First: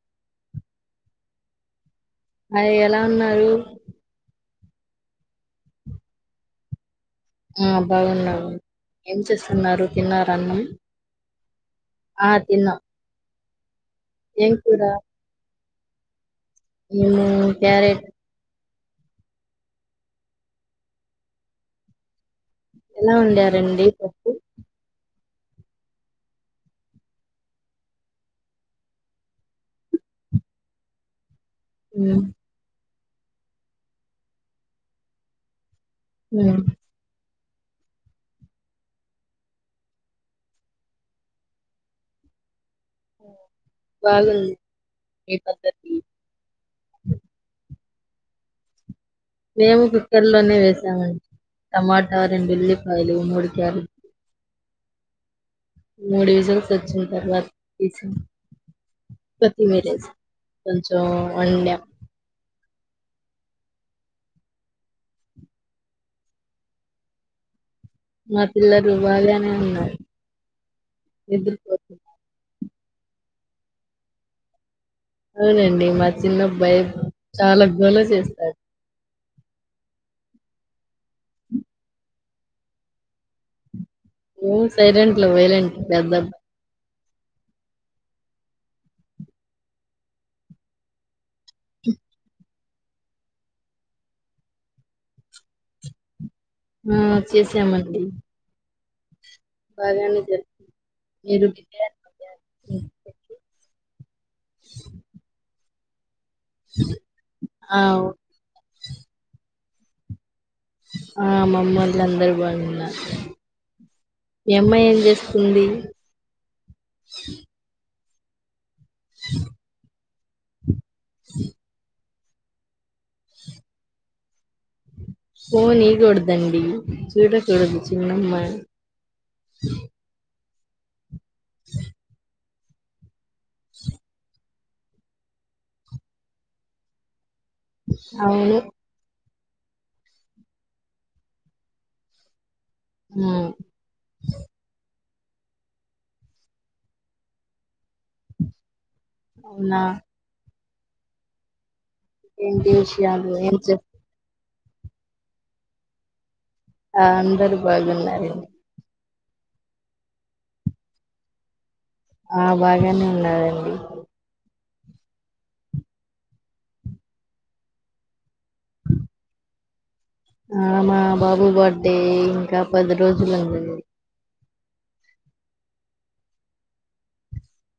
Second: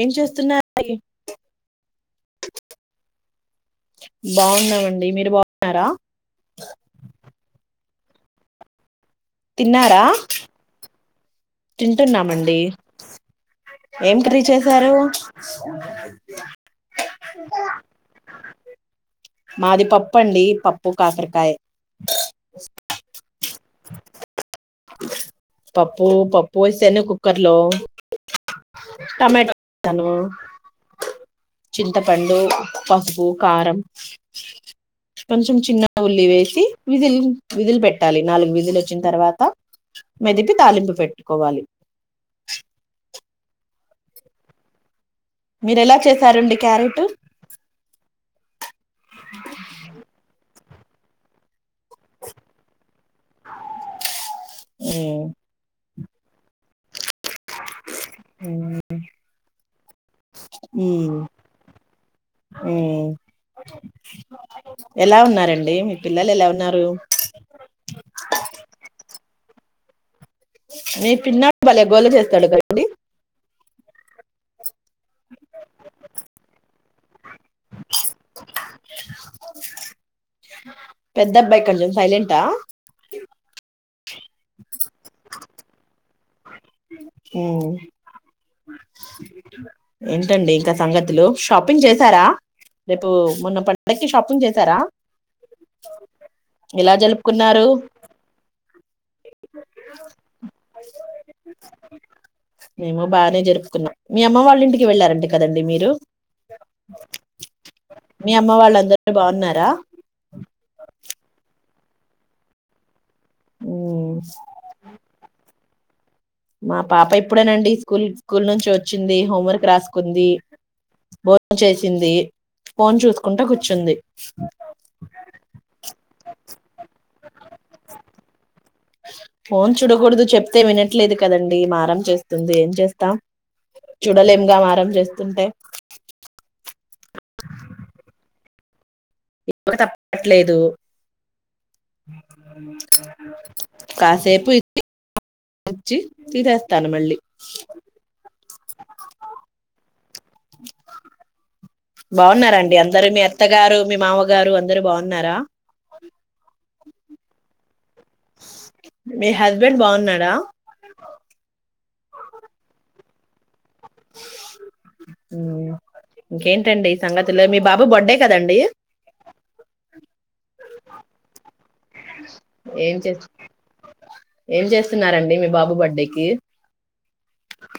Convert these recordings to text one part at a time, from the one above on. ఏం చేస్తున్నా [inaudible] యి. హాయ్ ఎలా ఉన్నారు. బాగున్నామండి, మీరు బాగున్నారా. ఆ బాగున్నావు. ఏం చేస్తున్నారు, తిన్నారా అన్నం. ఆ తింటున్నామండి. తిన్నాం ఏం కర్రీ చేశారు. [inaudible] ఉమ్మ్ క్యారెట్. క మాది పప్పన్డి, పప్పు కాకరకాయ్. ఎలా ఉంది. రండి పప్పు. పప్పు, పప్పు వేసానుని కుక్కర్ లో, టమటో వేసాను. ఉమ్ చింతపండు. పసుపు, కారం. ఉల్లి ఉమ్ వేసి, విజిల్. విజిల్ పెట్టాలి. నాలుగు విజిల్ ఓచ్చిన తర్వాత, మెదిపి తాలింపు పెట్టుకోవాలి. బాగున్. మీర్ ఎలా చేశారండి క్యారెటు. మేము కుక్కర్ లోనే వేసా. ఉమ్ టమాటా, రెండు ఉల్లిపాయలు, మూడు క్యారెట్. మ్మ్ మూడు విజిల్స్ వచ్చిన తర్వాత్ కొత్తిమీరేసి కొంచెం మ్మ్. ఒండామ్ మ్మ్ ఎలా ఉన్నారండి మీ పిల్లలు ఎలా ఉన్నారు మా పిల్లలు బాగానే ఉన్నారు మీ పిన్నప్ భలేె గోళ నిద్రపోతున్నారు చేస్తాడు డి అవునండి మా చిన్నబ్బాయి చాలా గోల చేస్తాడు పెద్ద అబ్బాయి కొంచెం సైలెంటా మ్మ్ సైలెంట్లో వైలెంట్ పెద్దబ్ హ్మ్ ఏంటండి ఇంక సంగతులు షాపింగ్ చేశారా రేపు మొన్న పండక్కి షాపింగ్ చేసారా ఇలా ఆ! జలుపుకున్నారు చేశామండి. బాగానే జరిగింది. మీరు బిర్యానీ బాగా- మేము బానే జరుపుకున్నాం మీ అమ్మ వాళ్ళ ఇంటికి వెళ్ళారంటే కదండి మీర్ డో ఆ! మీ అమ్మ వాళ్ళ అంద రు బాన్నారా ఆ మమ్మోలందరూ బాగున్నారు ఉమ్, ఏమ్మా ఏం చేస్తుందీ మా పాప ఇప్పుడేనండీ స్కుల్ స్కూల్ నుంచొ చ్చింది హోం వర్క్ రాస్ కుందీ భోన్ చేసిందీ ఫోన్ చూస్కుంట కూచ్చుంది ఫోన్ ఈగుడ్దండీ చూడు గొడుగు చిన్నమ్మా ప్తే వినట్లేదుక కదండీ మారం చేస్ తుంది ఏం చేస్తాం చూడలేం గా మారం చేస్తుంటే ఔను ఇప్పుడు తప్పట్లేదు హ్మ్. కాసేపు ఇ వచ్చి తీసేస్తాను మళ్ళీ అవునా బాగున్నారా ఏంటి అండీ అందరు మీ విషయాలు? ఏం అత్తగారు చెప్ మీ మామగారు అంద్ అందరు బాగున్నారా ఆ అందరు బాగున్నారండి మీ హస్బెండ్ బాగున్నాడా ఆ బాగానే ఉన్నాడు అండి ఊ ఇంకేంటండి సంగతులు మీ బాబు బర్త్డే కదండీ ఆ మా బాబు బర్త్డే ఇంకా పది ఏం చే రోజులు అండి ఏం చేస్తున్నారండీ మీ బాబు బర్త్డేకి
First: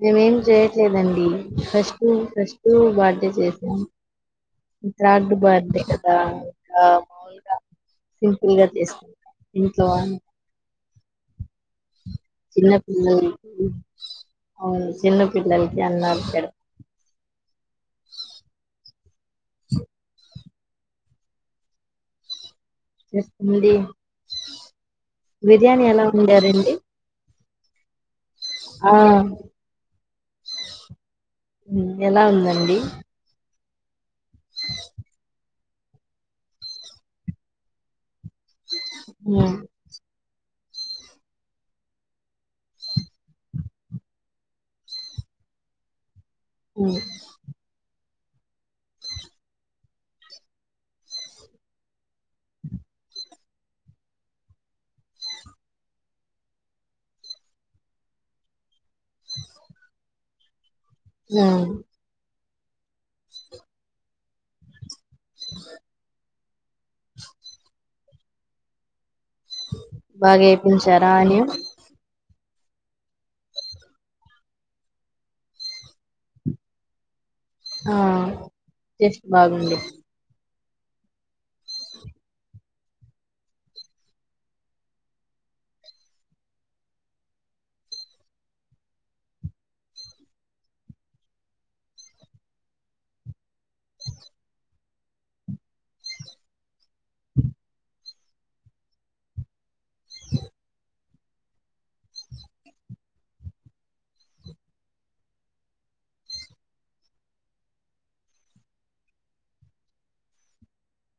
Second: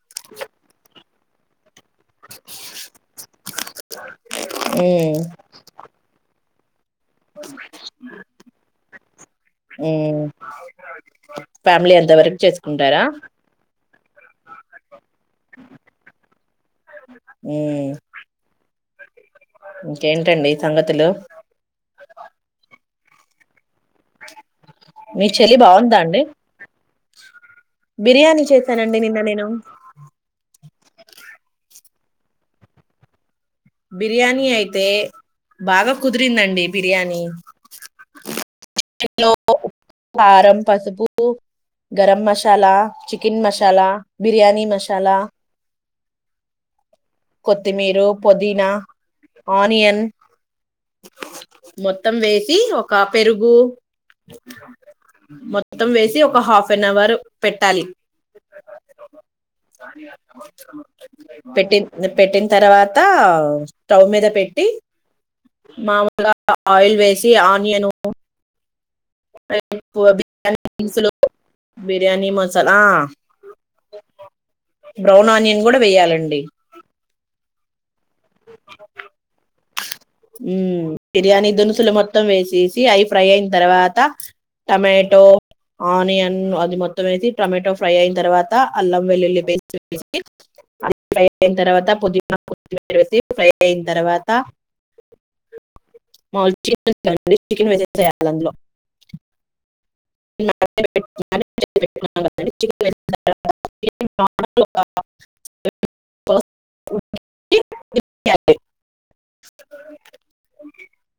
మీ మేం చేయట్లేదం ఊ ఫస్ట్ ఊ ఫస్ట్ బర్త్డే చేసినాం ఈ త్రాడ్ బర్త్ డే కదా ఆ మామూలుగా సింపుల్ గా చేసుకు ఇంట్లో వాన్ ఫ్యామిలీ అం అంత వరకు చేసుకుంటారా పిల్లలకి అవును చిన్న పిల్లల కి అన్నాలు పెడు ఇంకేంటండి సంగతులు చేస్తుంది మీ చెల్లి బిర్యానీ బాగుందా ఎలా ఉండది అండి బిర్యానీ చేశాను అండి నిన్న నేను ఉమ్ ఎలా ఉందండి బిర్యానీ అయితే బాగా కుదిరింది అండీ బిర్యానీ లో ఉమ్, ఉహారం పసుపు గరం మసాలా చికెన్ మసాలా బిర్యానీ మసాలా ఉమ్, కొత్తిమీరు పుదీనా ఆనియన్ మొత్తం వేసి ఒక పెరుగు మొత్తం వేసి ఒక హాఫ్ అన్ అవర్ పెట్టాలి న ద పెట్టిన తర్వాత స్టవ్ మీద పెట్టి మాముల్ గా ఆయిల్ వేసి ఆనియను బాగా వేపించారా బయా అని బిర్యానీ మ ఆ బ్రౌన్ ఆనియన్ కూడా వెయ్యాలి అండీ ఆ టేస్ట్ బాగుంది ఉమ్ బిర్యానీ దునుసులు మొత్తం వేసి అవి ఫ్రై అయిన తర్వాత టమాటో ఆనియన్ ఆది మొత్తం టమాటో ఫ్రై అయిన తర్వాత అల్లం వెల్లుల్లి పేస్ట్ వేసి ఆది ఫ్రై అయిన తర్వాత పుదినా కొత్తిమీర వేసి ఫ్రై అయిన తర్వాత చెన్న్ చేయాలందులో ఆ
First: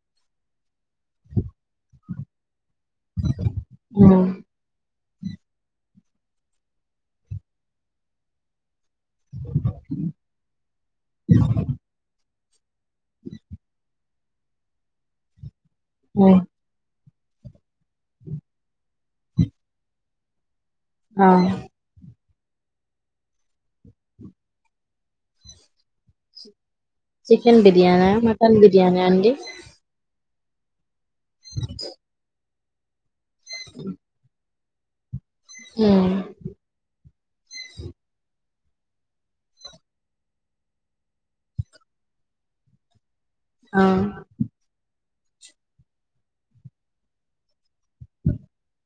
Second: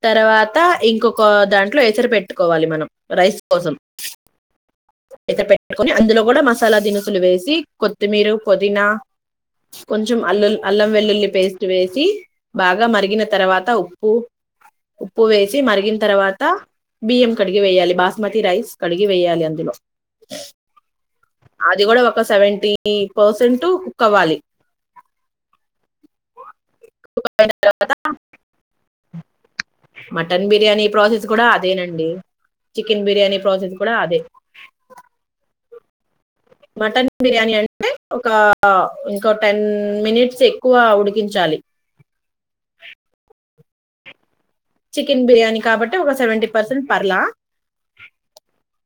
తర్వాత ఇంకొక దాంట్లో ఎసరు పెట్టుకోవాలి మనం కోసం ఉమ్, అయితే పెట్టుకొని అందులో కూడా మసాలా దినుసులు వేసి కొత్తిమీర పుదీనా కొంచెం అల్లులీ అల్లం వెల్లుల్లి పేస్ట్ వేసి బాగా మరిగిన తర్వాత ఉప్పు ఉప్పు వేసి మరిగిన ఉమ్, తర్వాత బియ్యం కడిగి వేయాలి బాస్మతి రైస్ కడిగి వేయాలి అందులో ఆ అది కూడా ఒక సెవెంటీ పర్సెంట్ కుక్ అవ్వాలి చికెన్ బిరియానా మటన్ బిరియానా అండి మటన్ బిర్యానీ ప్రాసెస్ గుడా అదేనండి చికెన్ బిర్యానీ ఇ ప్ ప్రాజెక్ట్ గుడా అదే ఊ మటన్ బిర్యానీ అంటే ఒకఆ ఇంకో టెన్ మినిట్స్ ఎక్కువా ఉడికించాలి ఆ చికెన్ బిర్యానీ కాబట్టి ఒక సెవెంటీ పర్సెంట్ పర్లా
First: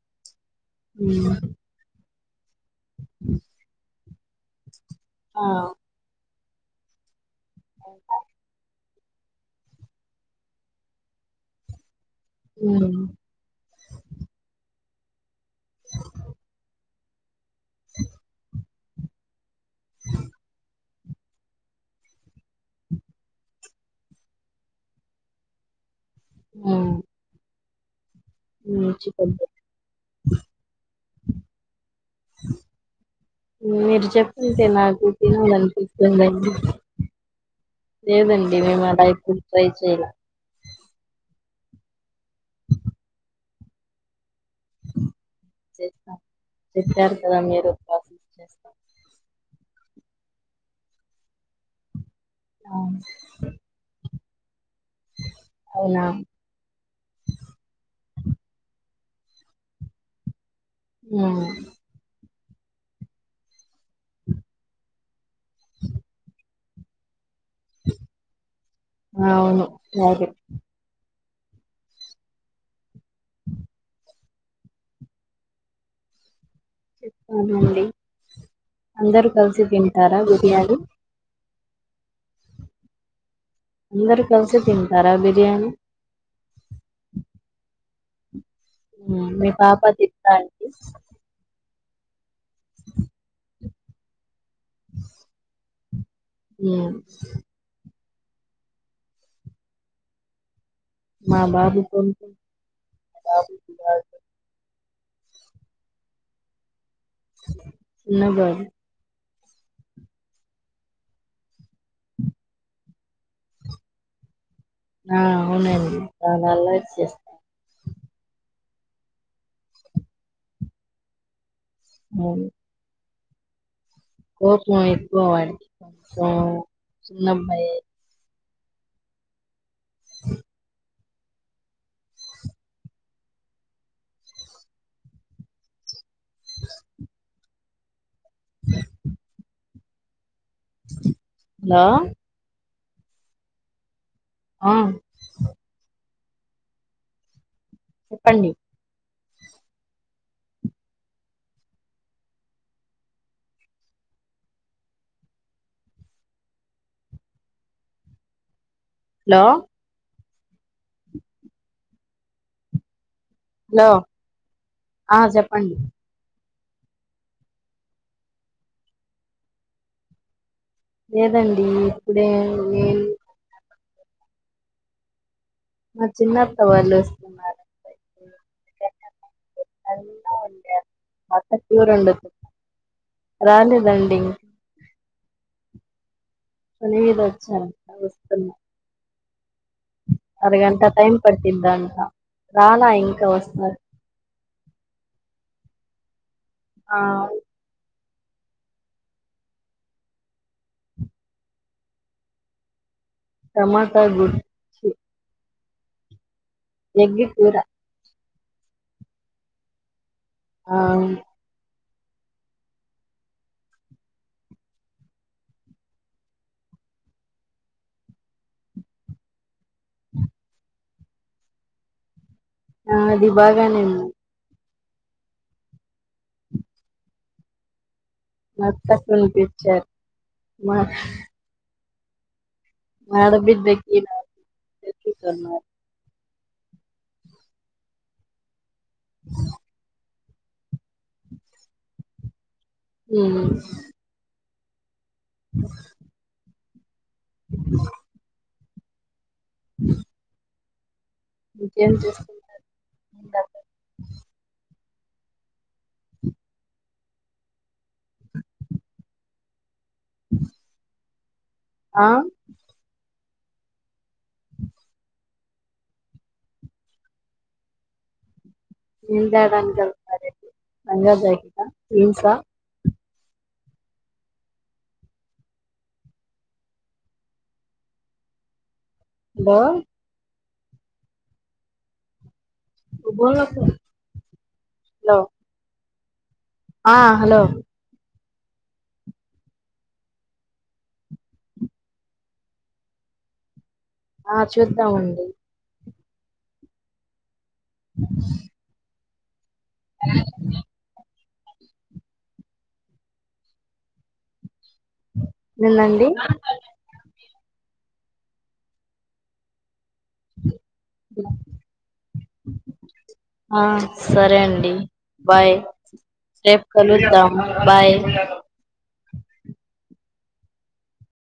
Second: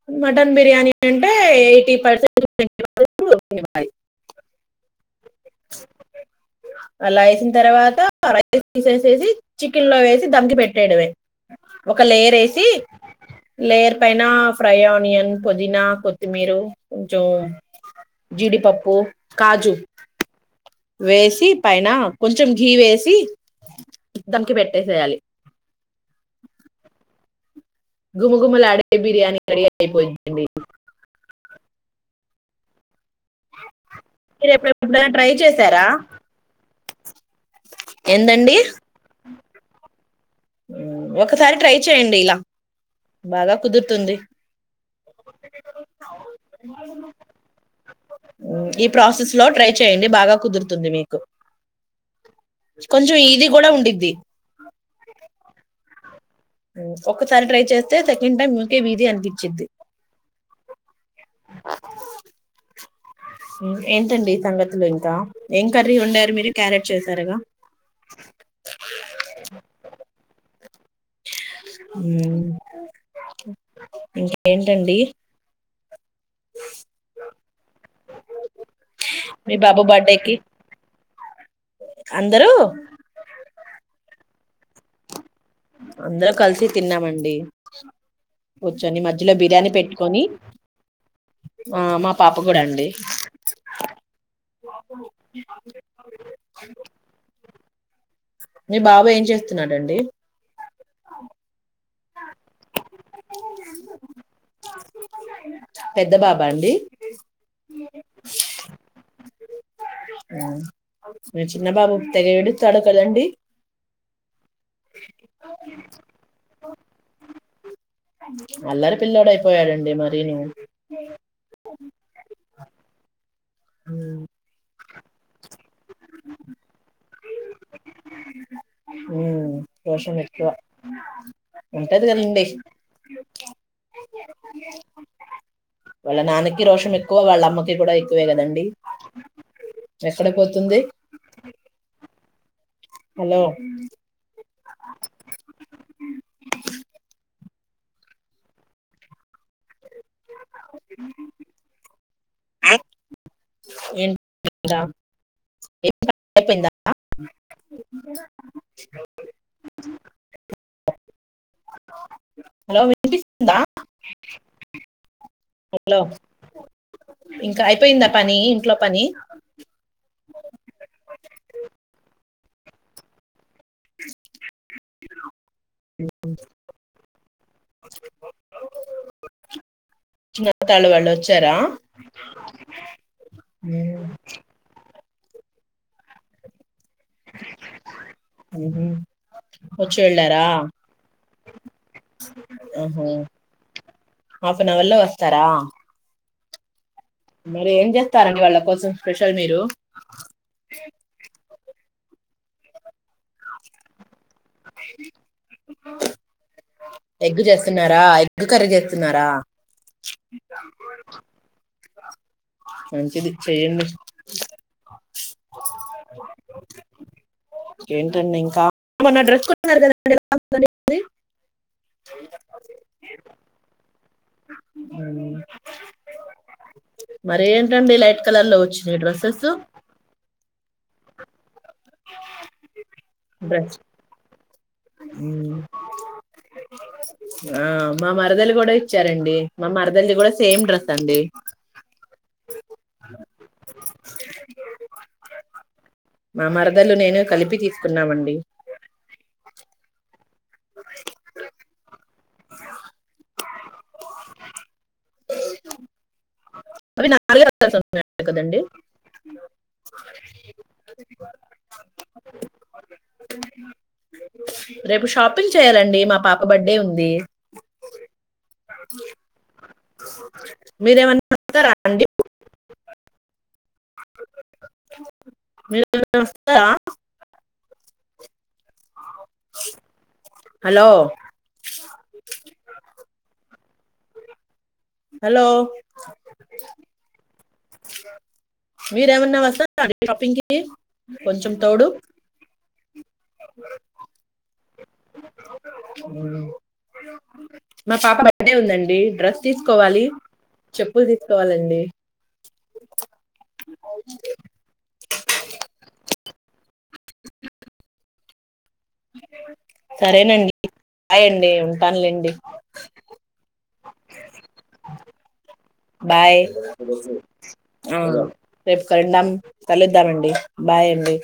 వట్ మటన్ బిర్యానీ ఉమ్ కంటే ఎయిటీ పర్సెంట్ ఓకేయ [unintelligible] ఆ అలా అయిసుము తర్వాత రైస్ తీసేసేసి చికెన్ లో వేసి దమ్కి పెట్టేడమే ఒక లేయర్ ఏసి ఉమ్ లేయర్ పైన ఫ్రై అవ్వ నీ యన్ పుదీనా కొత్తిమీరు జో జీడి పప్పు పో కాజూ వేసీ పైన కొంచెం గీ వేసి దమ్కి పెట్టేసేయాలి ఉ గుమగుమలాడే బిర్యానీ రెడీ అయిపోయిందండి [unintelligible] మీరు చెప్తే నాకు ఎప్పుడెప్పుడైనా ట్రై చేశారా తినాలనిపిస్తుందిండి ఏందండి లేదండి మేము అలాకు ఎక్కు ట్రై చేయల ఒకసారి ట్రై చేయండి ఇలా బాగా కుదురుతుంది స్తా చెప్పారు కదా మీరు పాసస్ మ్మ్, చేస్తాం ఈ ప్రాసెస్ లో ట్రై [unintelligible] చేయండి బాగా కుదురుతుంది మీకు ఆ, కొంచెం ఈజీ గూడా ఉండిద్ది అవునా ఒక్క సారి ట్రై చేస్తే సెకండ్ టైమ్ మీకే వీజీ అనిపించిది హు [inaudible] ఏంటండి సంగతులు ఇంకా ఏం కర్రీ వండారు మీరు క్యారెట్ చేసారుగా అవును సరే [inaudible] హు ఇంకేంటండి చెప్పండి అందరు మీ కలిసి బాబు తింటారా బర్త్డేకి బిర్యాని అందరూ అందరు కలిసే తింటారా బిర్ అందరు కలిసి తిన్నామండి కూర్చొని మధ్యలో మీ బిర్యానీ పాప పెట్టుకొని తిందాండి ఆ మా పాప కూడా అండి [unintelligible] ఏ మీ బాబు ఏం చేస్తున్నాడండి మా బాబు కొనుకొని మా బాబు కాదు పెద్ద బాబాండి చిన్న బాబు ఆ మీ చిన్న బాబు తెగ ఏడుత్తాడు కదండి ఆ అవునండి చాలా అల్ల చేస్తా అల్లరి పిల్లోడు అయిపోయాడండి మరిను మూడు గాడ్ ఓ చిన్న అబ్బాయే ఉం రోషం ఎక్కువ ఉంటదికదిండి వాళ్ల నాన్నకి రోషం ఎక్కువ వాళ్ళమ్మ తీగుడై వేగనండి ఎక్కడ పొత్ తుంది లో హలో ఆ చెప్పండి ఐ లే దా ఐపోయిందా లో హలొ విన్ పిస్తుందా హలో ఆ చెప్పండి అలొ ఇంక అయిపోయింద పనీ ఇంట్లొ పని లేదండీ ఇప్పుడే నేన్ [inaudible] మ చిన్నత్త వాళ్ళు వస్తున్నారండి వాళ్ళు వాళ్ళు వచ్చారా [inaudible] ఉమ్, రాలేదండి లేదు వచ్చారంట వస్తున్నా ఒచ్చి వెళ్ళారా అరగంట టైం పట్టిద్దంట రాలా ఊహు ఇంకా వస్తారు ఆఫ్ ఎన్ అవర్ లో వస్తారా ఆ మీరేంచేస్ తరండి వాళ్ళ కోసం స్పెషల్ మీరూ టమాట గుజ్జు ఎగ్గ్ జేస్తన్నారా ఎగ్గు కర్రీ చేత్తున్నారా ఆమ్ మంచిది చెయ్యండి ఏంటండి ఇంకా [inaudible] ఆ, అది బాగానే ఉంది మరేంటండి ఇల మాత్త కొన్ తెచ్చారు మా [inaudible] ఆడబిడ్డ కి మ్మ్ ఆ మా మరదలి గూడ ఇచ్చారండి మా మరదల్ది కూడ సేమ్ డ్రస్ అండి హ్మ్ [inaudible] మా మరదల్లు నేన్‌ నేన్కలిపి తీసుకున్నామండి [inaudible] [inaudible] ఇంకేం జేస్త్ [inaudible] [inaudible] [unintelligible] [unintelligible] [unintelligible] కదండి [inaudible] [inaudible] ఆ రేపు షాపింగ్ చేయాలండి మా పాప బర్డ్డే ఉంది నీళ్లు తాగడానికి వెళ్తున్నారేంటి లంగా జాకెటా మీరేమన్నాంటారా అండి జీన్సా [unintelligible] హలో హలో [unintelligible] హలో [unintelligible] ఆ హలో మీరు ఏమన్నా వస్తారా షాపింగ్ కి కొంచెం తోడు ఆ చూద్దామండి ఊహు మా పాప బర్త్డే ఉందండి డ్రెస్ తీసుకోవాలి చెప్పులు తీసుకో కోవాలండి నిన్న అండి [inaudible] [unintelligible] సరేనండి బాయ్ అండి ఉంటానులేండి ఆ సరే అండి బాయ్ బాయ్ రేపు కలుద్దాం బాయ్ ఆహా రేపు కలుద్దాం కలుద్దాం ఉంటానండి బాయ్ అండి